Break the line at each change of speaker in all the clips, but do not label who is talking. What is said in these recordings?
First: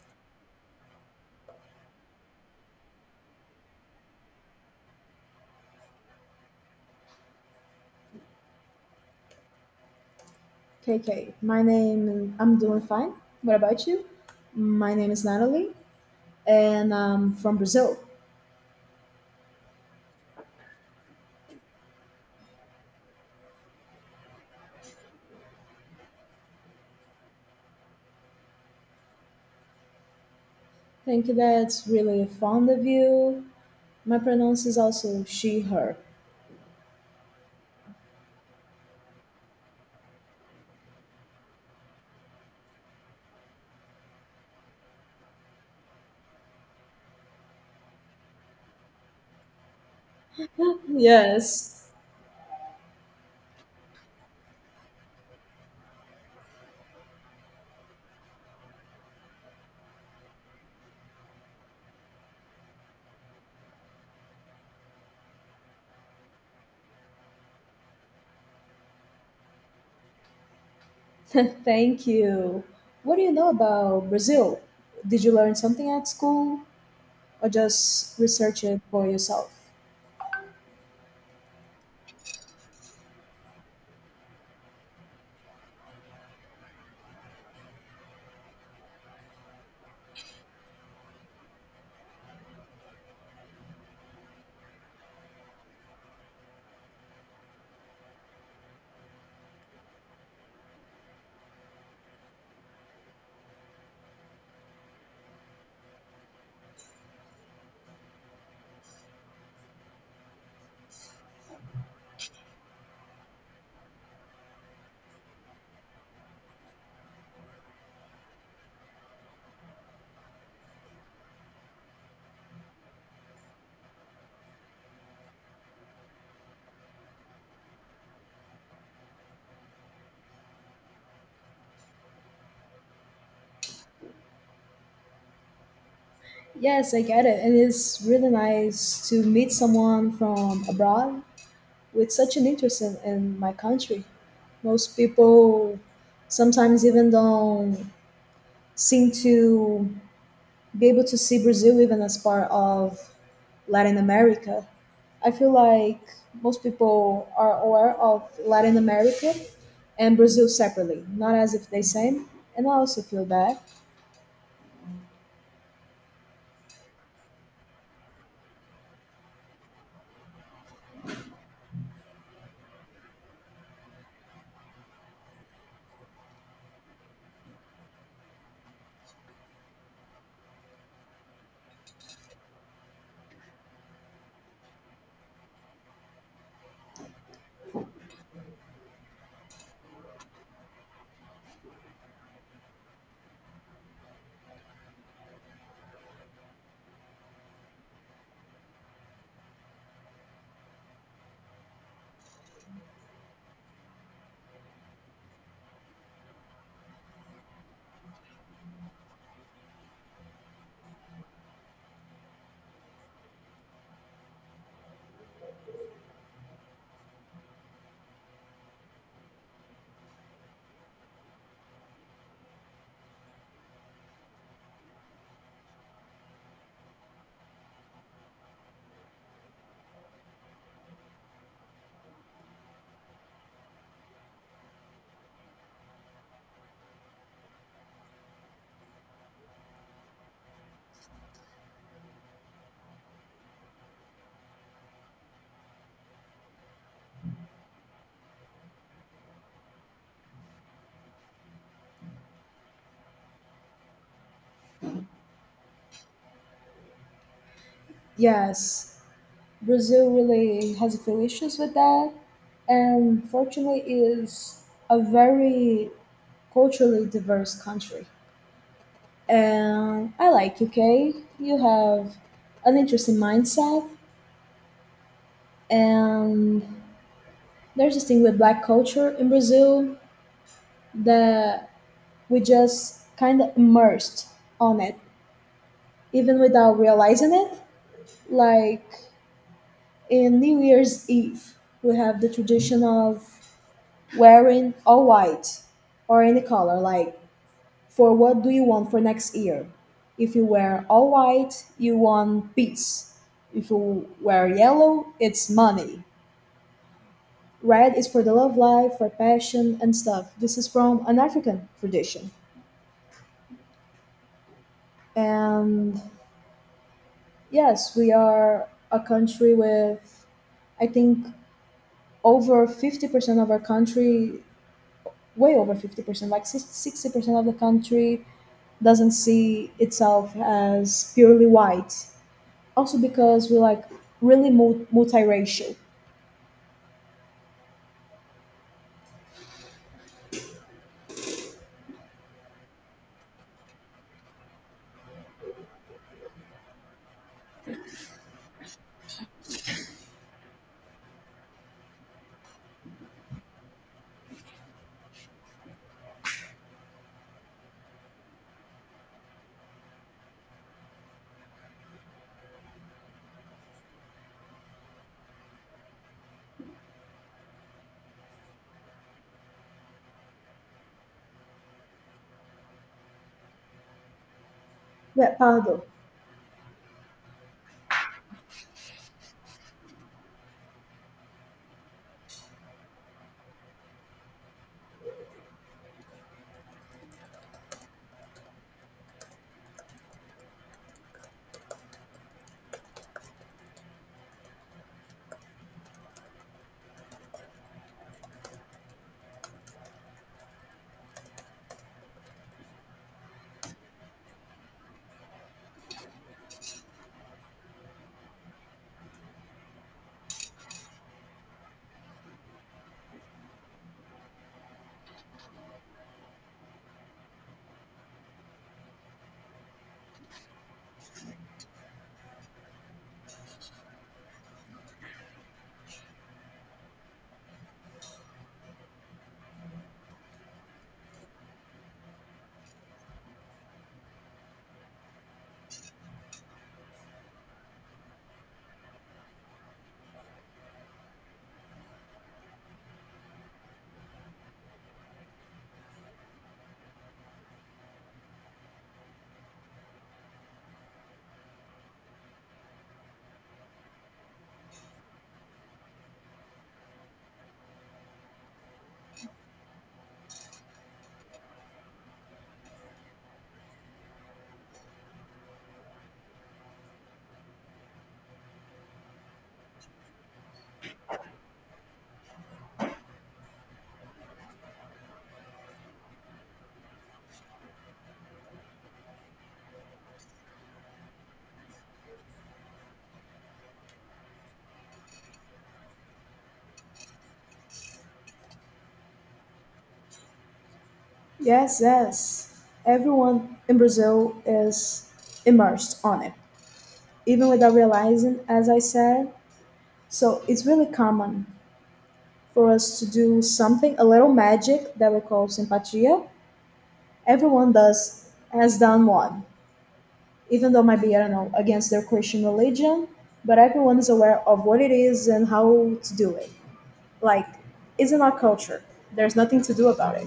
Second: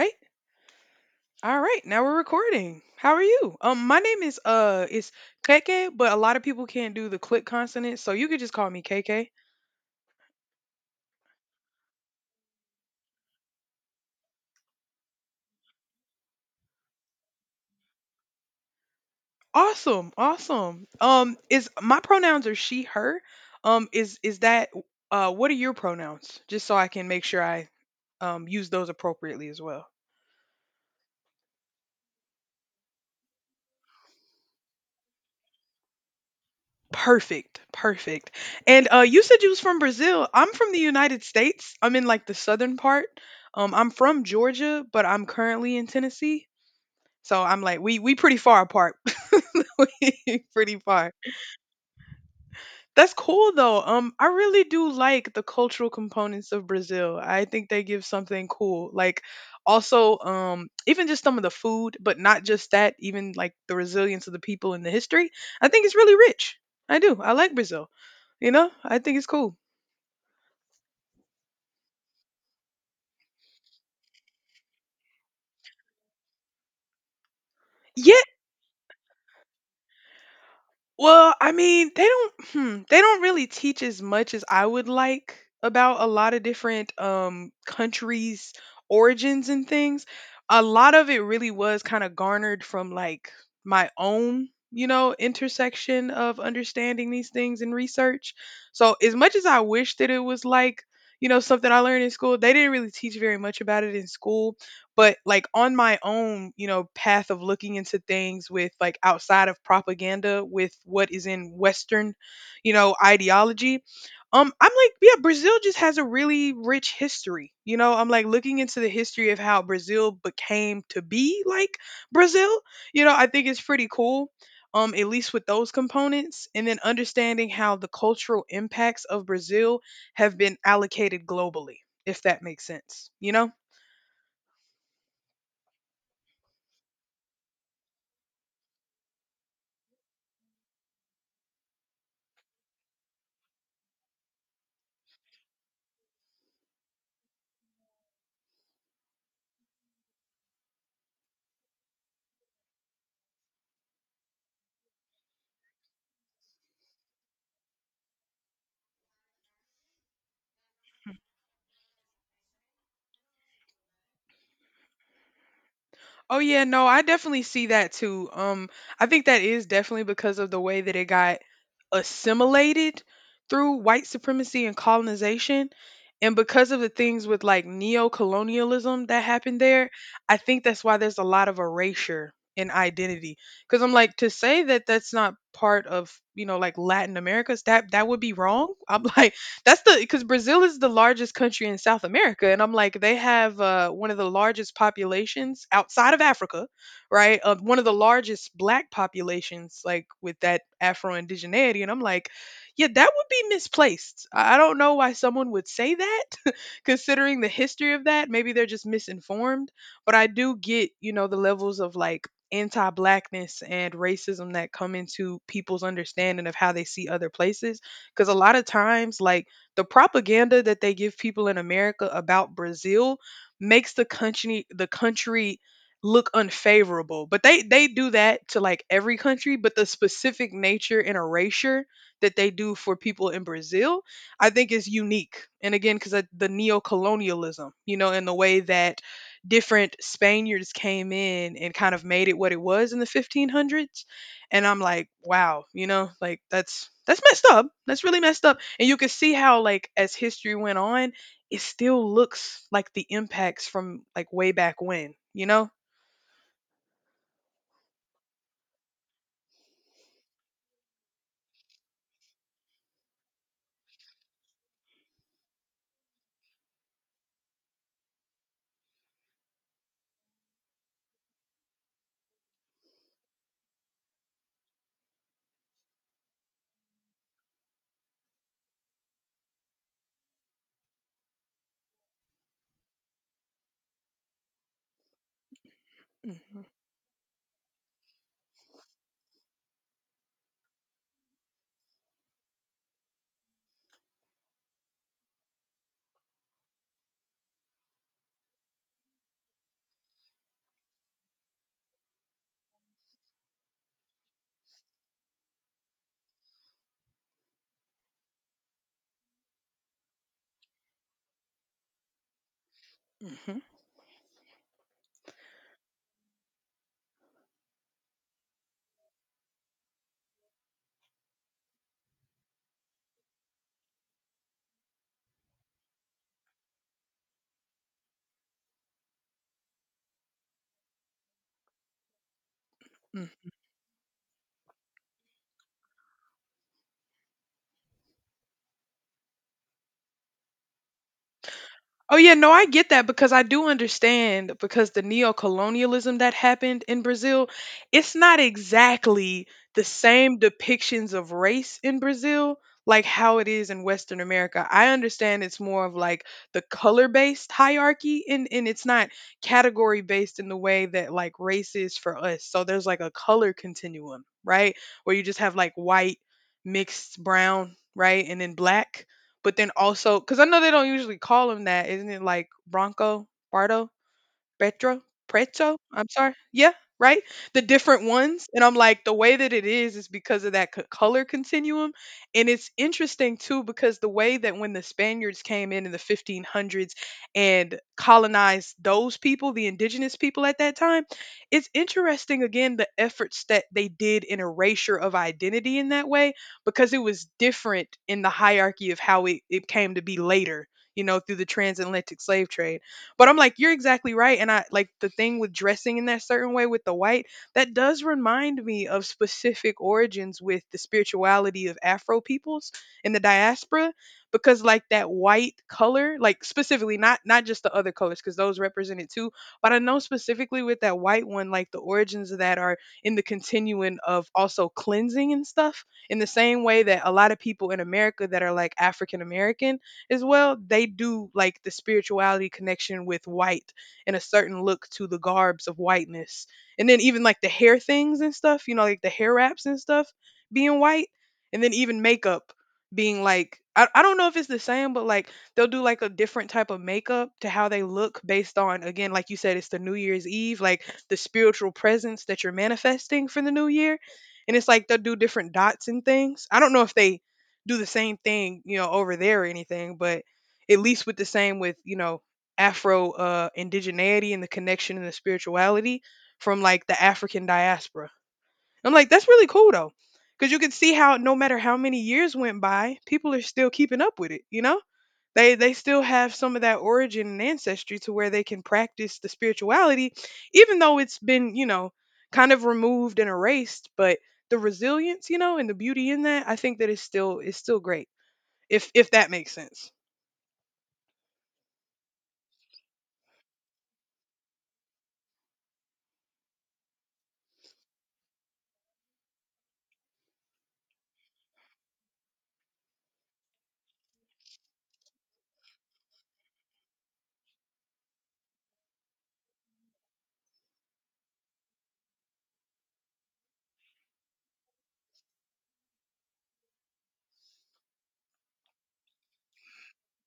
Right? All right, now we're recording. How are you? My name is it's KK, but a lot of people can't do the click consonant, so you could just call me KK.
KK, my name, I'm doing fine. What about you? My name is Natalie, and I'm from Brazil.
Awesome, awesome. Is My pronouns are she, her. Is that What are your pronouns? Just so I can make sure I use those appropriately as well.
Thank you, that's really fond of you. My pronounce is also she, her.
Perfect, perfect. And you said you was from Brazil. I'm from the United States. I'm in like the southern part. I'm from Georgia, but I'm currently in Tennessee. So I'm like, we pretty far apart. We pretty far.
Yes,
That's cool though. I really do like the cultural components of Brazil. I think they give something cool. Like also, even just some of the food, but not just that, even like the resilience of the people and the history. I think it's really rich. I do. I like Brazil. You know, I think it's cool.
thank you. What do you know about Brazil? Did you learn something at school or just
Yeah,
research it for yourself?
well, I mean, they don't really teach as much as I would like about a lot of different countries' origins and things. A lot of it really was kind of garnered from like my own, you know, intersection of understanding these things and research. So, as much as I wish that it was like, you know, something I learned in school, they didn't really teach very much about it in school. But like on my own, you know, path of looking into things with like outside of propaganda with what is in Western, you know, ideology. I'm like, yeah, Brazil just has a really rich history. You know, I'm like looking into the history of how Brazil became to be like Brazil. You know, I think it's pretty cool, at least with those components, and then understanding how the cultural impacts of Brazil have been allocated globally, if that makes sense, you know?
Yes, I get it. And it's really nice to meet someone from abroad with such an interest in my country. Most people sometimes even don't seem to be able to see Brazil even as part of Latin America. I feel like most people are aware of Latin America and Brazil separately, not as if they same. And I also feel that.
Oh yeah, no, I definitely see that too. I think that is definitely because of the way that it got assimilated through white supremacy and colonization, and because of the things with like neo-colonialism that happened there. I think that's why there's a lot of erasure in identity. Because I'm like to say that that's not part of you know like Latin America's that would be wrong. I'm like that's the because Brazil is the largest country in South America, and I'm like, they have one of the largest populations outside of Africa, right? One of the largest Black populations, like with that Afro indigeneity, and I'm like, yeah, that would be misplaced. I don't know why someone would say that, considering the history of that. Maybe they're just misinformed, but I do get, you know, the levels of like anti-blackness and racism that come into people's understanding of how they see other places because a lot of times like the propaganda that they give people in America about Brazil makes the country look unfavorable. But they do that to like every country, but the specific nature and erasure that they do for people in Brazil, I think is unique. And again, because the neo-colonialism, you know, and the way that different Spaniards came in and kind of made it what it was in the 1500s and I'm like, wow, you know, like that's messed up. That's really messed up. And you can see how like as history went on, it still looks like the impacts from like way back when, you know?
Yes, Brazil really has a few issues with that, and fortunately, is a very culturally diverse country. And I like UK. You have an interesting mindset, and there's this thing with black culture in Brazil that we just kind of immersed on it, even
Mhm.
without realizing it. Like in New Year's Eve, we have the tradition of wearing all white or any color, like for what do you want for next year. If you wear all white, you want peace. If you wear yellow, it's money. Red is for the love life, for passion and stuff. This is from an African tradition. And yes, we are a country with, I think, over 50% of our country, way over 50%, like 60% of the country doesn't see itself as purely white. Also
Mhm.
because we're like really multiracial.
Oh yeah, no, I get that because I do understand because the neo-colonialism that happened in Brazil, it's not exactly the same depictions of race in Brazil like how it is in Western America. I understand it's more of like the color-based hierarchy and it's not category-based in the way that like race is for us. So there's like a color continuum, right? Where you just have like white, mixed brown, right? And then black, but then also, because I know they don't usually call him that, isn't it like Bronco Bardo? Petro,
We're
Preto.
Pardo.
I'm sorry. Yeah, right. The different ones, and I'm like the way that it is because of that color continuum, and it's interesting too because the way that when the Spaniards came in the 1500s and colonized those people, the indigenous people at that time, it's interesting again the efforts that they did in erasure of identity in that way because it was different in the hierarchy of how it came to be later. You know, through the transatlantic slave trade. But I'm like, you're exactly right. And I like the thing with dressing in that certain way with the white, that does remind me of specific origins with the spirituality of Afro peoples in the diaspora because like that white color like specifically not just the other colors because those represent it too, but I know specifically with that white one like the origins of that are in the continuum of also cleansing and stuff in the same way that a lot of people in America that are like African American as well, they do like the spirituality connection with white and a certain look to the garbs of whiteness. And then even like the hair things and stuff, you know, like the hair wraps and stuff being white. And then even makeup being like, I don't know if it's the same, but like they'll do like a different type of makeup to how they look based on, again, like you said, it's the New Year's Eve, like the spiritual presence that you're manifesting for the new year. And it's like they'll do different dots and things. I don't know if they do the same thing, you know, over there or anything, but at least with the same with, you know, Afro indigeneity and the connection and the spirituality from like the African diaspora. I'm like, that's really cool though. Cause you can see how no matter how many years went by, people are still keeping up with it, you know? They still have some of that origin and ancestry to where they can practice the spirituality, even though it's been, you know, kind of removed and erased, but the resilience, you know, and the beauty in that, I think that is still great if that makes sense.
Yes, yes. Everyone in Brazil is immersed on it, even without realizing, as I said. So it's really common for us to do something, a little magic that we call simpatia. Everyone does, has done one, even though it might be, I don't know, against their Christian religion, but everyone is aware of what it is and how to do it. Like it's in our culture, there's nothing to do about it.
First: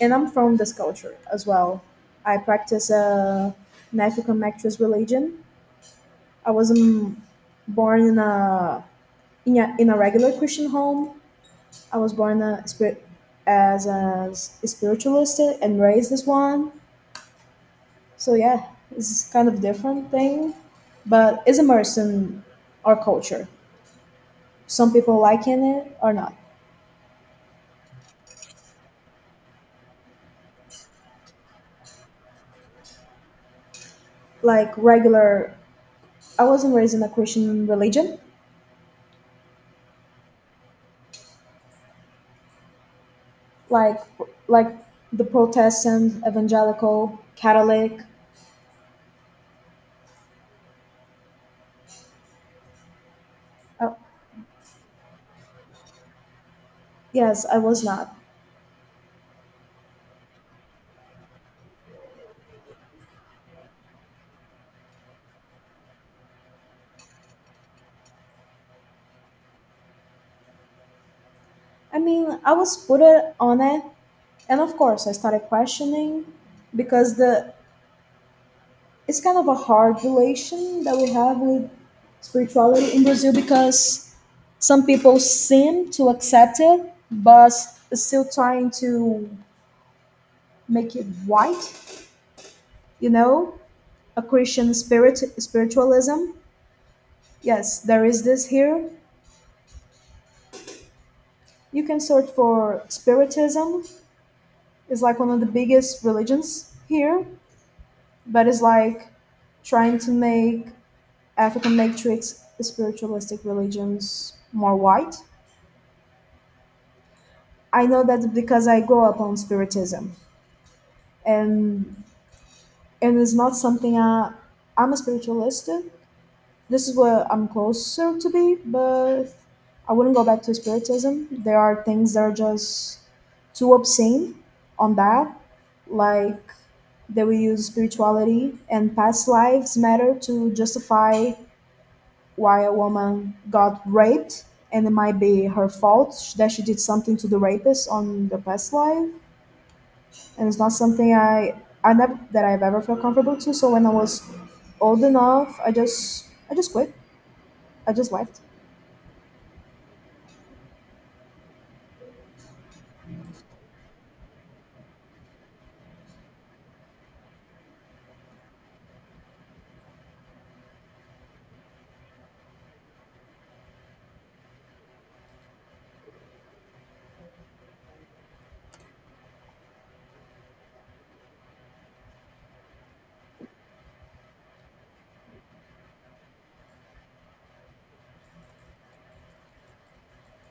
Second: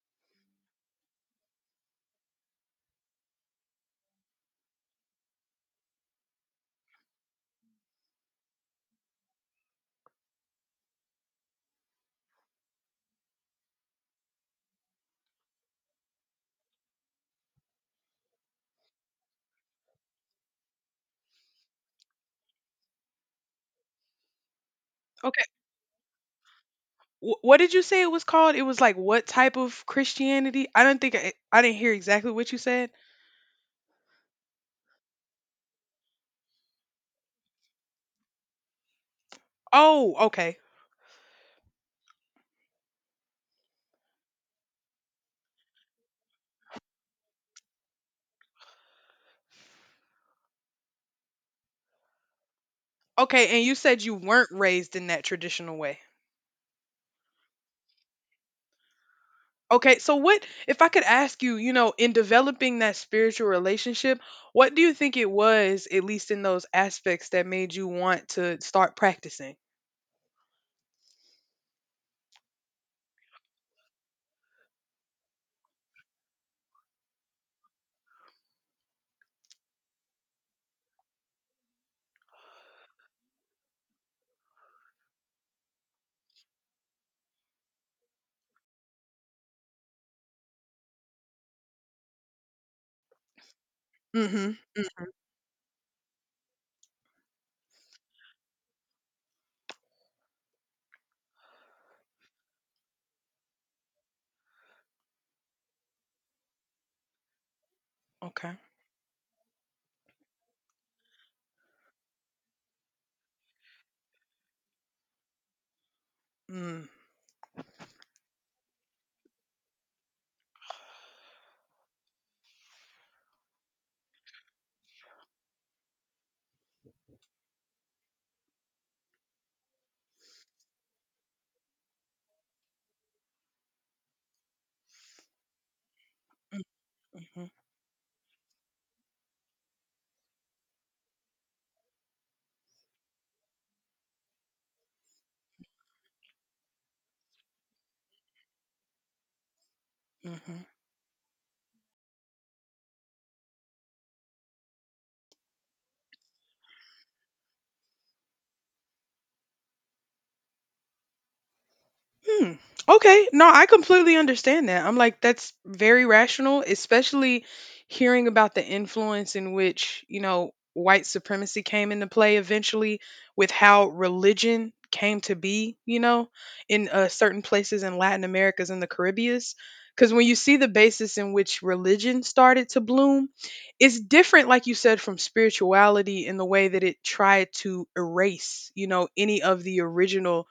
And I'm from this culture as well. I practice a an African actress religion. I wasn't born in a in a regular Christian home. I was born a spirit, as a spiritualist, and raised as one. So yeah, it's kind of different thing, but it's immersed in our culture, some people
Okay.
liking it or not.
What did you say it was called? It was like what type of Christianity? I don't think I didn't hear exactly what you said.
Like regular, I wasn't raised in a Christian religion.
Oh, okay.
Like like the Protestant, evangelical, Catholic.
Okay, and you
Uh,
said you weren't raised in that traditional way.
yes, I was not.
Okay, so what if I could ask you, you know, in developing that spiritual relationship, what do you think it was at least in those aspects that made you want to start practicing?
I mean, I was put it on it, and of course, I started questioning because the it's kind of a hard relation that we have with spirituality in Brazil because some people seem to accept it, but still trying to make it white. You know, a
Mhm.
Christian
Mhm.
spiritualism. Yes, there is this here. You can search for Spiritism. It's like one of the biggest religions here, but
Okay.
it's like trying to make African matrix spiritualistic religions more white.
Mm.
I know that because I grew up on Spiritism, and it's not something I'm a spiritualist. This is where I'm closer to be, but I wouldn't go back to Spiritism. There are things that are just too obscene on that, like
Mm.
they will
Mm-hmm.
use spirituality and past lives matter to justify why a woman got raped, and it might be her fault that she did something to the rapist on the past life. And
Mm-hmm.
it's not something I never that I've ever felt comfortable to. So when I was old enough, I just quit. I just left.
Hmm. Okay. No, I completely understand that. I'm like, that's very rational, especially hearing about the influence in which, you know, white supremacy came into play eventually with how religion came to be, you know, in certain places in Latin Americas and the Caribbeans. Because when you see the basis in which religion started to bloom, it's different, like you said, from spirituality in the way that it tried to erase, you know, any of the original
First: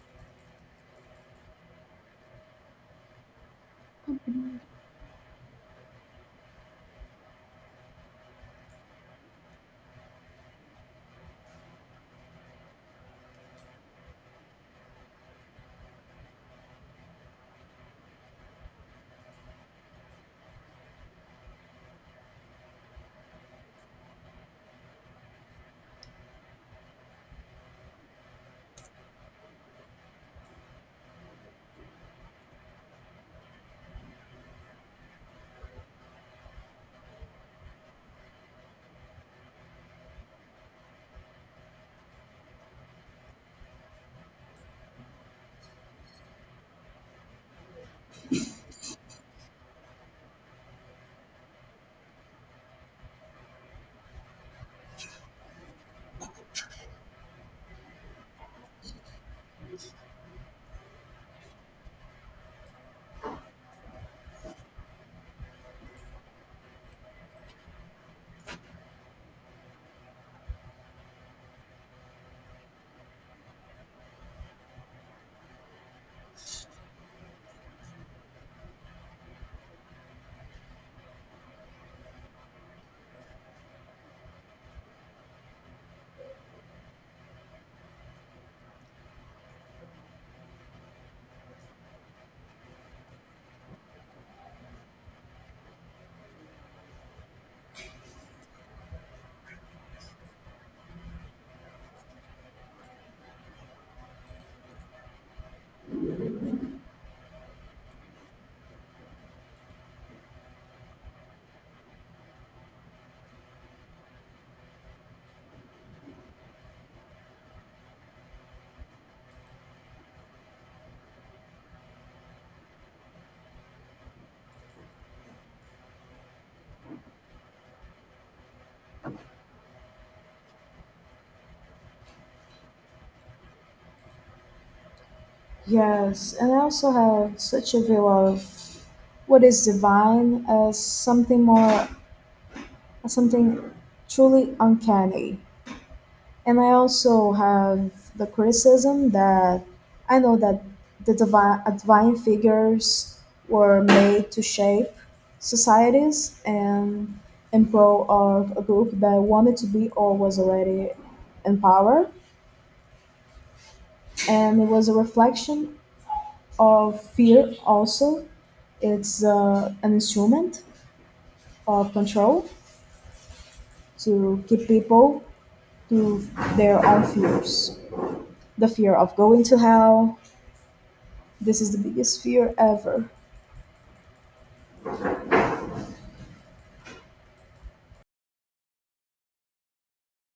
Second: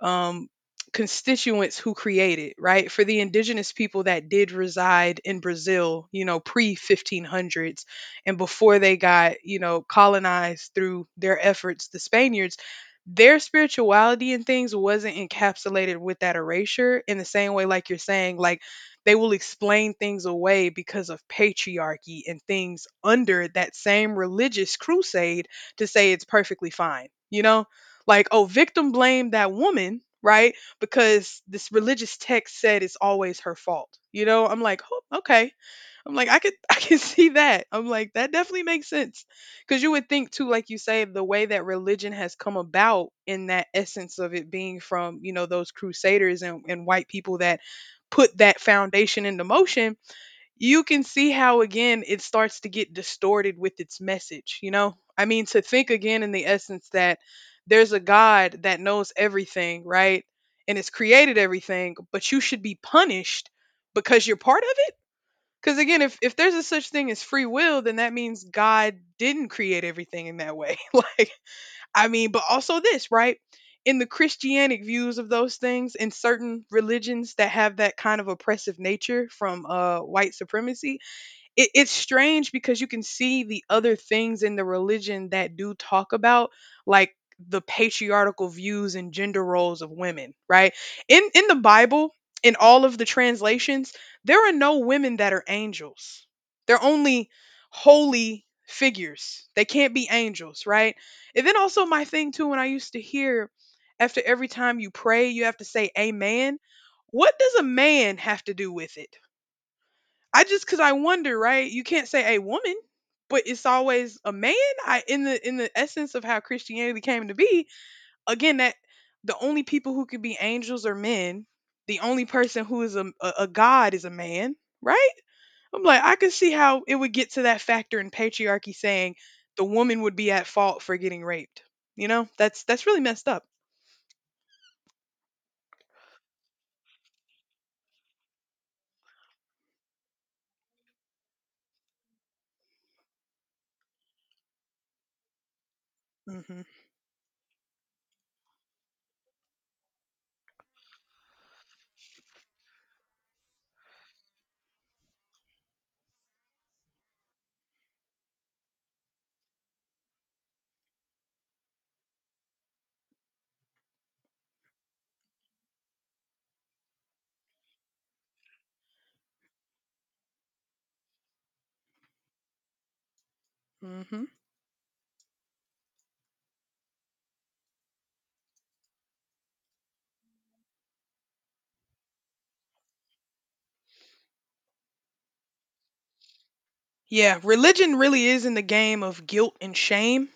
um, constituents who created, right? For the indigenous people that did reside in Brazil, you know, pre 1500s and before they got, you know, colonized through their efforts, the Spaniards, their spirituality and things wasn't encapsulated with that erasure in the same way, like you're saying, like they will explain things away because of patriarchy and things under that same religious crusade to say it's perfectly fine. You know, like, oh, victim blamed that woman, right? Because this religious text said it's always her fault. You know, I'm like, oh, okay. I'm like, I could, I can see that. I'm like, that definitely makes sense. Because you would think too, like you say, the way that religion has come about in that essence of it being from, you know, those crusaders and white people that put that foundation into motion, you can see how again it starts to get distorted with its message, you know? I mean, to think again in the essence that there's a God that knows everything, right? And has created everything, but you should be punished because you're part of it? Because again, if there's a such thing as free will, then that means God didn't create everything in that way. like, I mean, but also this, right? In the Christianic views of those things, in certain religions that have that kind of oppressive nature from white supremacy, it's strange because you can see the other things in the religion that do talk about like the patriarchal views and gender roles of women, right? In the Bible, in all of the translations, there are no women that are angels. They're only holy figures. They can't be angels, right? And then also my thing too, when I used to hear after every time you pray you have to say amen. What does a man have to do with it? I just, cause I wonder, right? You can't say a woman, but it's always a man. I, in the essence of how Christianity came to be, again, that the only people who could be angels are men. The only person who is a god is a man, right? I'm like, I could see how it would get to that factor in patriarchy saying the woman would be at fault for getting raped. You know, that's really messed up.
Yes, and I also have such a view of what is divine as something more, as something truly uncanny. And
Hmm.
I also have the criticism that I know that the divine figures were made to shape societies and in pro of a group that wanted to be or was already in power. And it was a reflection of fear also. It's an instrument of control
Hmm.
to keep people to their own fears. The fear of going to hell, this is the biggest fear ever.
Yeah, religion really is in the game of guilt and shame,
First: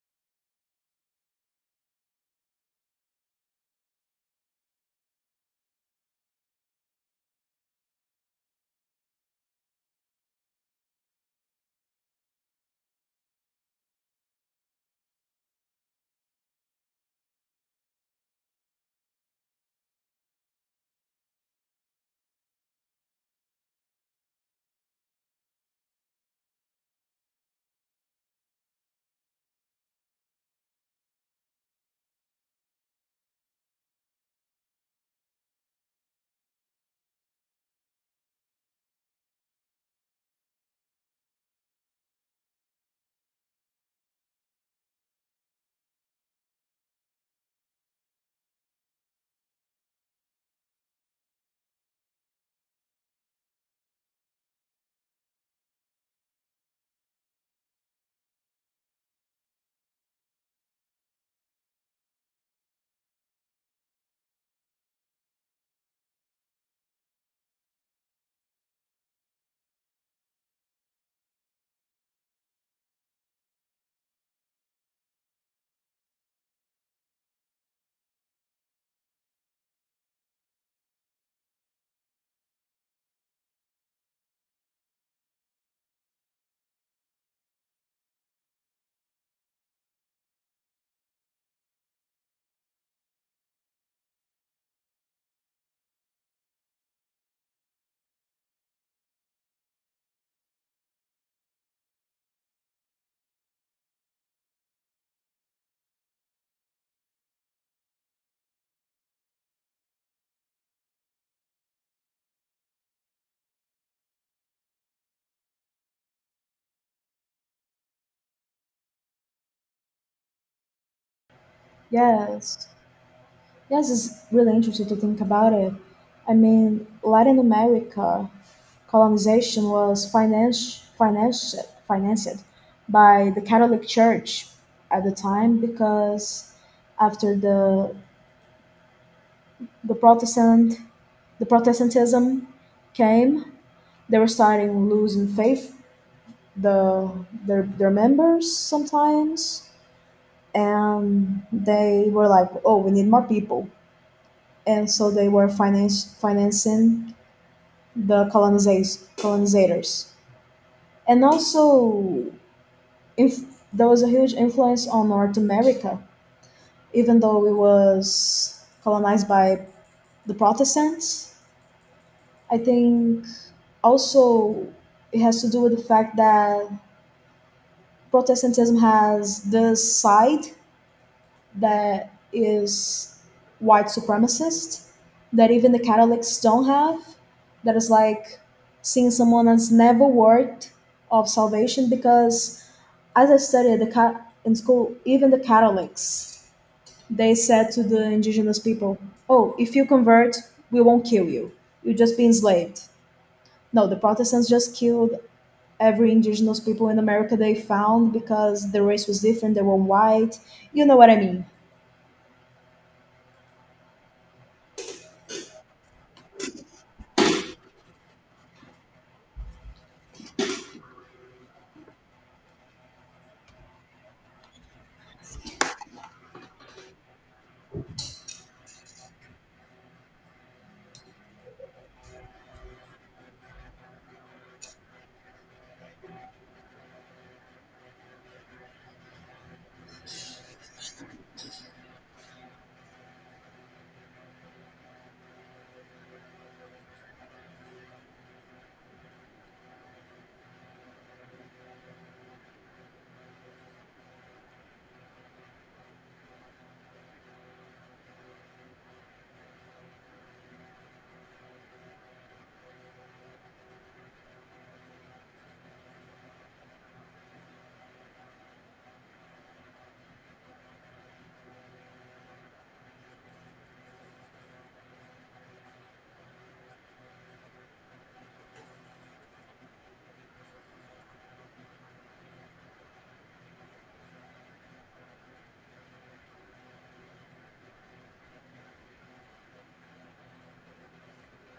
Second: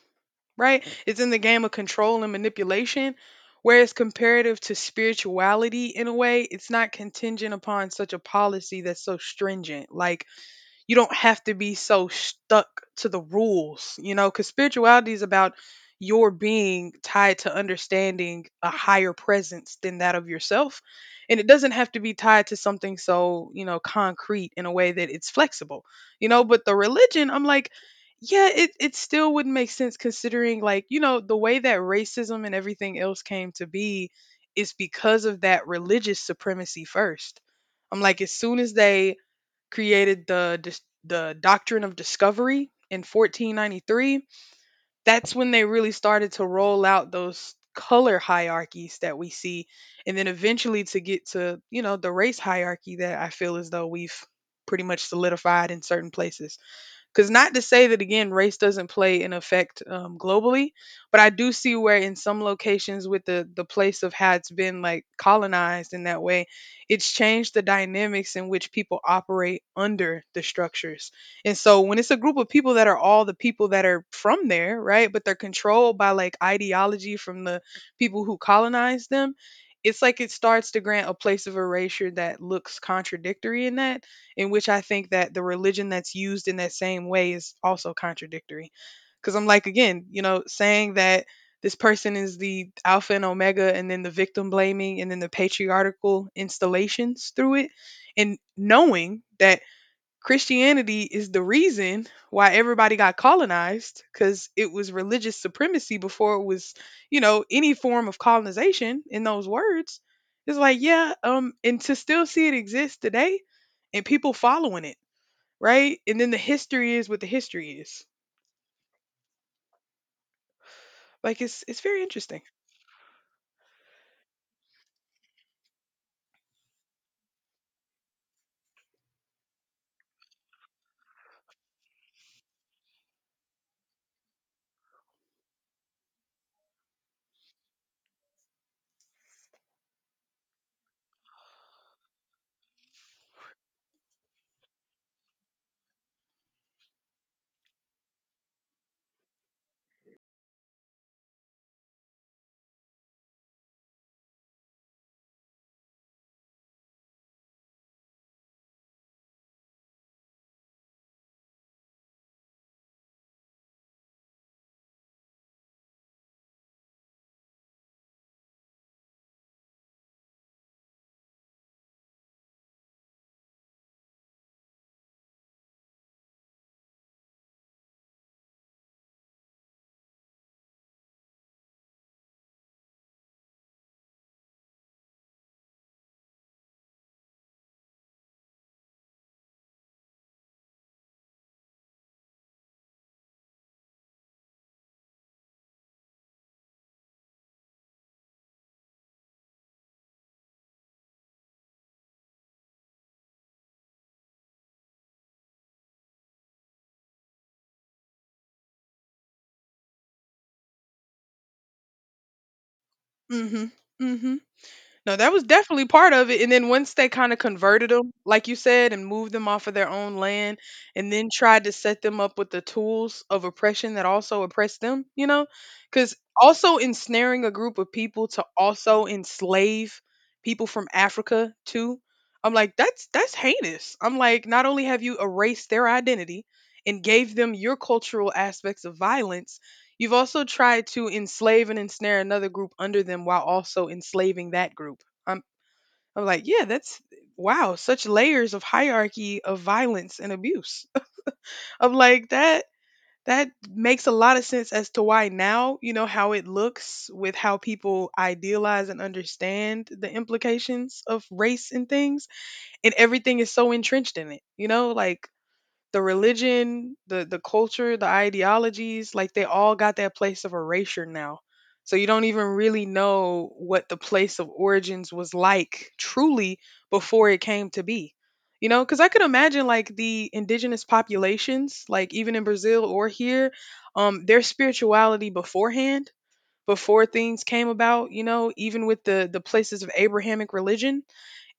right? It's in the game of control and manipulation, where it's comparative to spirituality in a way. It's not contingent upon such a policy that's so stringent. Like, you don't have to be so stuck to the rules, you know, because spirituality is about your being tied to understanding a higher presence than that of yourself. And it doesn't have to be tied to something so, you know, concrete in a way that it's flexible, you know. But the religion, I'm like, yeah, it still wouldn't make sense considering, like, you know, the way that racism and everything else came to be is because of that religious supremacy first. I'm like, as soon as they created the the doctrine of discovery in 1493. That's when they really started to roll out those color hierarchies that we see and then eventually to get to, you know, the race hierarchy that I feel as though we've pretty much solidified in certain places. Because not to say that again, race doesn't play an effect globally, but I do see where in some locations with the place of how it's been like colonized in that way, it's changed the dynamics in which people operate under the structures. And so when it's a group of people that are all the people that are from there, right, but they're controlled by like ideology from the people who colonized them, it's like it starts to grant a place of erasure that looks contradictory in that in which I think that the religion that's used in that same way is also contradictory. Because I'm like, again, you know, saying that this person is the alpha and omega, and then the victim blaming, and then the patriarchal installations through it, and knowing that Christianity is the reason why everybody got colonized because it was religious supremacy before it was, you know, any form of colonization in those words. It's like, yeah, and to still see it exist today and people following it, right? And then the history is what the history is. Like, it's very interesting.
Yes. Yes, it's really interesting to think about it. I mean, Latin America colonization was financed by the Catholic Church at the time because after the Protestant, the Protestantism came, they were starting losing faith, the their members sometimes, and they were like, "Oh, we need more people." And so they were financing the colonizers. Colonizators. And also, if there was a huge influence on North America, even though it was colonized by the Protestants. I think also it has to do with the fact that Protestantism has this side that is white supremacist that even the Catholics don't have. That is like seeing someone that's never worthy of salvation because, as I studied the in school, even the Catholics, they said to the indigenous people, "Oh, if you convert, we won't kill you. You'll just be enslaved." No, the Protestants just killed every indigenous people in America they found because the race was different. They were white. You know what I mean?
Mm-hmm. Mm-hmm. No, that was definitely part of it. And then once they kind of converted them, like you said, and moved them off of their own land, and then tried to set them up with the tools of oppression that also oppressed them, you know? Because also ensnaring a group of people to also enslave people from Africa too. I'm like, that's heinous. I'm like, not only have you erased their identity and gave them your cultural aspects of violence, you've also tried to enslave and ensnare another group under them while also enslaving that group. I'm like, yeah, that's wow, such layers of hierarchy of violence and abuse. I'm like that makes a lot of sense as to why now, you know, how it looks with how people idealize and understand the implications of race and things, and everything is so entrenched in it. You know, like the religion, the culture, the ideologies, like they all got that place of erasure now. So you don't even really know what the place of origins was like truly before it came to be. You know, because I could imagine like the indigenous populations, like even in Brazil or here, their spirituality beforehand, before things came about, you know, even with the places of Abrahamic religion,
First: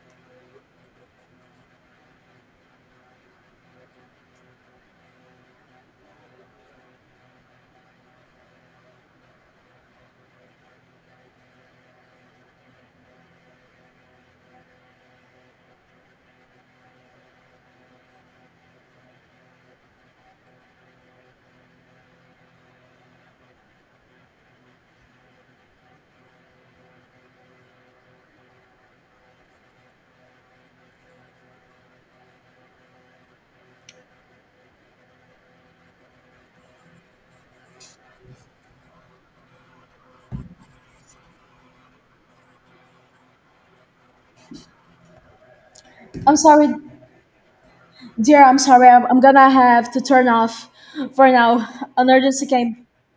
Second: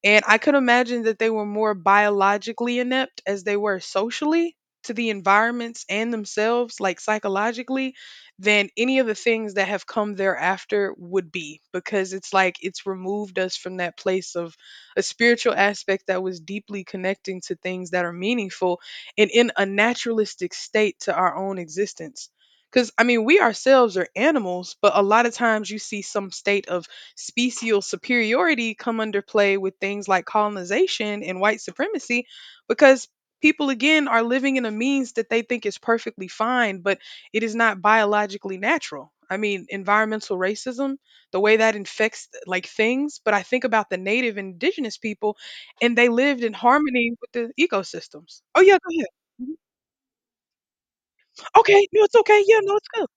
and I could imagine that they were more biologically inept as they were socially to the environments and themselves, like psychologically, than any of the things that have come thereafter would be, because it's like it's removed us from that place of a spiritual aspect that was deeply connecting to things that are meaningful and in a naturalistic state to our own existence. Because, I mean, we ourselves are animals, but a lot of times you see some state of special superiority come under play with things like colonization and white supremacy because people again are living in a means that they think is perfectly fine, but it is not biologically natural. I mean, environmental racism, the way that infects like things. But I think about the native and indigenous people, and they
I'm
lived in
sorry.
harmony with the ecosystems.
Dear, I'm
Oh yeah,
sorry.
go ahead.
I'm gonna
Mhm.
have to turn off for now.
Okay, no,
An
it's okay.
urgency
Yeah, no,
came.
it's good.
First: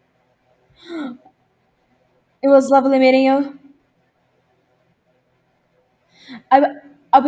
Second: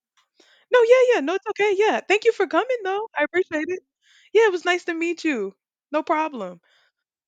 No, yeah, yeah. No, it's okay. Yeah. Thank you for
It was
coming
lovely
though.
meeting
I
you.
appreciate it. Yeah, it was nice to meet you. No
I,
problem.
I.